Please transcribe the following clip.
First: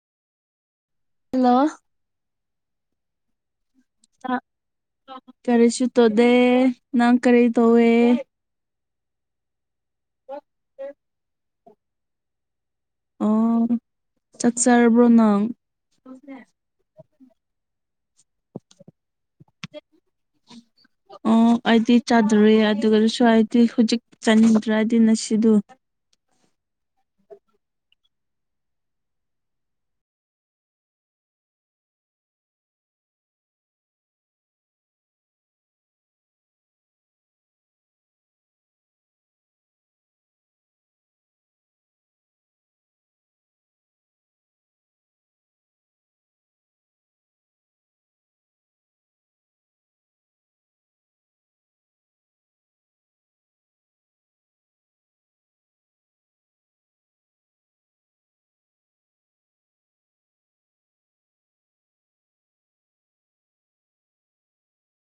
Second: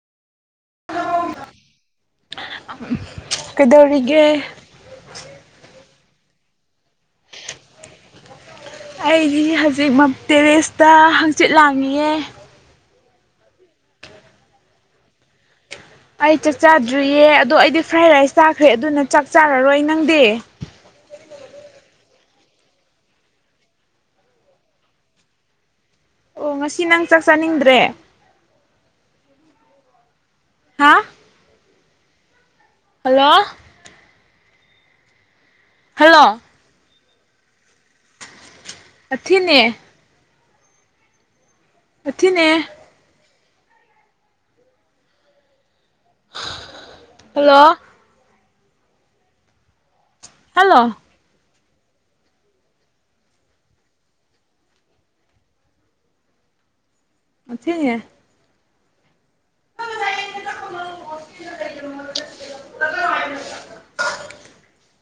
hello ꯀꯩꯗꯧꯔꯤ ꯀꯔꯤꯁꯨ ꯇꯧꯗꯦ ꯅꯪ ꯀꯔꯤ ꯇꯧꯋꯦ ꯑꯩꯖꯤ ꯍꯖꯤꯛ ꯃꯝ ꯇꯦꯔꯦꯁꯇ ꯍꯪꯆꯤꯠ ꯂꯥꯡꯉꯤꯌ‌ꯦ ꯑꯣ ꯆꯥꯛ ꯆꯥꯥꯔꯕ꯭ꯔꯣ ꯅꯪ ꯑꯩ ꯆꯛ ꯆꯥꯗ꯭ꯔꯤꯌꯦ ꯑꯗꯣ ꯑꯩꯗꯤ ꯐ꯭ꯔꯥꯏ ꯔꯥꯏꯁ ꯆꯥꯈ꯭ꯔꯦ ꯑꯗꯨꯅ ꯆꯥꯛ ꯆꯥꯔꯔꯣꯏ ꯅꯪꯗꯤ ꯑꯣ ꯑꯩꯗꯤ ꯆꯥꯗꯔꯤ ꯑꯗꯨꯒꯖꯨ ꯁꯋꯥꯏꯗꯤ ꯍꯨꯖꯤꯛ ꯆꯥꯅꯤꯡꯗ꯭ꯔꯥ ꯑꯗꯨꯅ ꯁꯤꯗꯨ ꯑꯣ ꯉꯁꯤ ꯅꯪ ꯆꯥꯛ ꯆꯥꯅꯤꯡꯗ꯭ꯔꯦ ꯍꯥ ꯍꯜꯂꯣ ꯍꯜꯂꯣ ꯑꯊꯤꯅꯦ ꯑꯊꯤꯅꯦ ꯍꯂꯣ ꯍꯜꯂꯣ ꯑꯊꯤꯅ‌ꯦ [unintelligible] [inaudible]